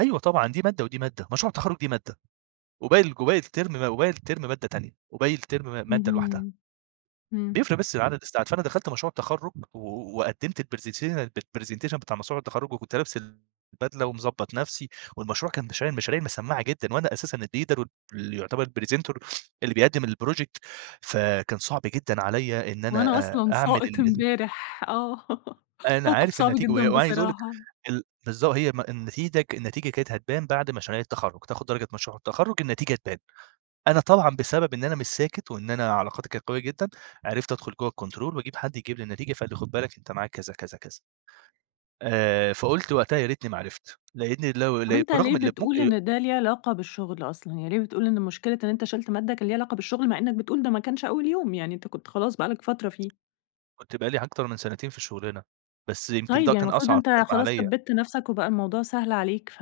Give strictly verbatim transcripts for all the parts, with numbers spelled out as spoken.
أيوه، طبعًا دي مادة ودي مادة مشروع التخرّج دي مادة، وباقي الج وباقي الترم م وباقي الترم مادة تانية، وباقي الترم م مادة لوحدها. اهم، إمم. بيفرِق بس في عدد الساعات، فأنا دخلت مشروع التخرُّج و وقدِّمت presettiation الpresentation بتاع مشروع التخرُّج، وكنت لابس البدلة ومضبط نفسي، والمشروع كان مشاريع مشاريع مسمعّة جدًا، وأنا أساسًا الleader واللي يعتبر presenter اللي بيقدم الproject فكان صعب جدًا عليَّ إن أنا وأنا آآ، أصلًا أعمل ساقط ال امبارح، آه، أنا موقف عارف صعب النتيجة و جدًا وعايز أقول لِك بصراحة. ال بالضبط، هي م النتيدة ك النتيجة كانت هتبان بعد مشاريع التخرُّج تاخد درجة مشروع التخرُّج، النتيجة تبان، أنا طبعًا بسبب إن أنا مش ساكت، وإن أنا علاقاتي كانت قوية جدًا، عرفت أدخل جوّه الكنترول وأجيب حد يجيب لي النتيجة، فقال لي خد بالك أنت معاك كذا، كذا، كذا. آآ، فقُلت وقتها يا ريتني ما عرفت، لأني لو طب ل أنت ليه برغم اللي [unintelligible] بتقول آآ إن ده ليه علاقة بالشغل أصلًا، يعني ليه بتقول إن مشكلة إن أنت شِلت مادة كان ليه علاقة بالشغل، مع إنك بتقول ده ما كانش أول يوم، يعني أنت كنت خلاص بقى لك فترة فيه؟ كنت بقى لي أكتر من سنتين في الشغلانة بس يمكن طيب ده يعني كان المفروض أصعب أنت ترم خلاص عليَّ. ثبِّتّ نفسك، وبقى الموضوع سهل عليك، ف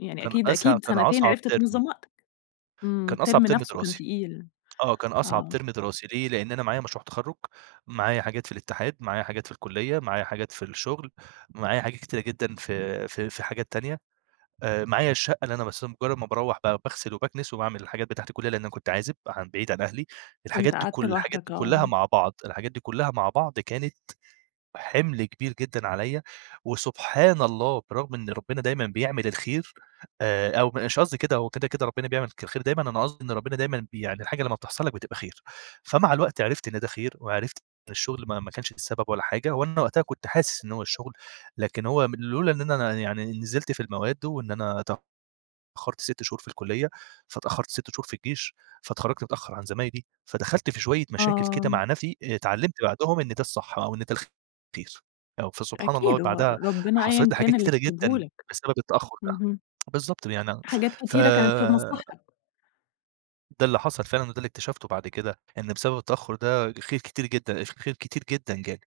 يعني كان أكيد، أسه أكيد كان سنتين أصعب عرفت ترم. تنظَّم وقتك، إمم، كان أصعب الترم ترم نفسُه كان دراسي، تقيل، آه، كان أصعب آه. ترم دراسي ليه؟ لأن أنا معايا مشروع تخرُّج، معايا حاجات في الاتحاد، معايا حاجات في الكُلّية، معايا حاجات في الشغل، معايا حاجات كتيرة جدًا في في في حاجات تانية آآ، معايا الشقة اللي أنا بس مجرد ما باروَّح ب باغسل وباكنس وباعمل الحاجات بتاعة الكُلّية، لأن أنا كنت عازب عن بعيد عن أهلي الحاجات كنت دي قعدت كل الحاجات لوحدك، دي كُلَّها آه. مع بعض الحاجات دي كُلَّها مع بعض، كانت حِمل كبير جدًا عليَّ وسبحان الله برغم إن ربنا دايمًا بيعمل الخير آآ، أو مش قصدي كده هو كده، كده ربنا بيعمل ك الخير دايمًا، أنا قصدي إن ربنا دايمًا بي يعني الحاجة لما بتحصل لك بتبقى خير، فمع الوقت عرفت إن ده خير وعرفت إن الشغل ما ما كانش ده السبب ولا حاجة، وأنا وقتها كنت حاسس إن هو الشغل، لكن هو لولا إن أنا أنا يعني نزلت في المواد، وإن أنا ت تأخرت سِتّ شهور في الكُلّية، فاتأخرت سِتّ شهور في الجيش فاتخرّجت متأخر عن زمايلي، فدخلت في شوية مشاكل كده آه. مع نفسي اتعلّمت بعدهم إن ده الصح، أو إن ده الخير، آه فسبحان الله أكيد، هو بعدها ربنا حصلت أيًا لي حاجات كان اللي كتيرة كاتبه جدًا لك، بسبب التأخر ده، اهم. بالضبط يعني حاجات ف كتيرة كانت في مصلحتك. ده اللي حصل فعلًا، وده اللي اكتشفته بعد كده، إن بسبب التأخر ده، خير كتير جدًا، الخير كتير جدًا جالي.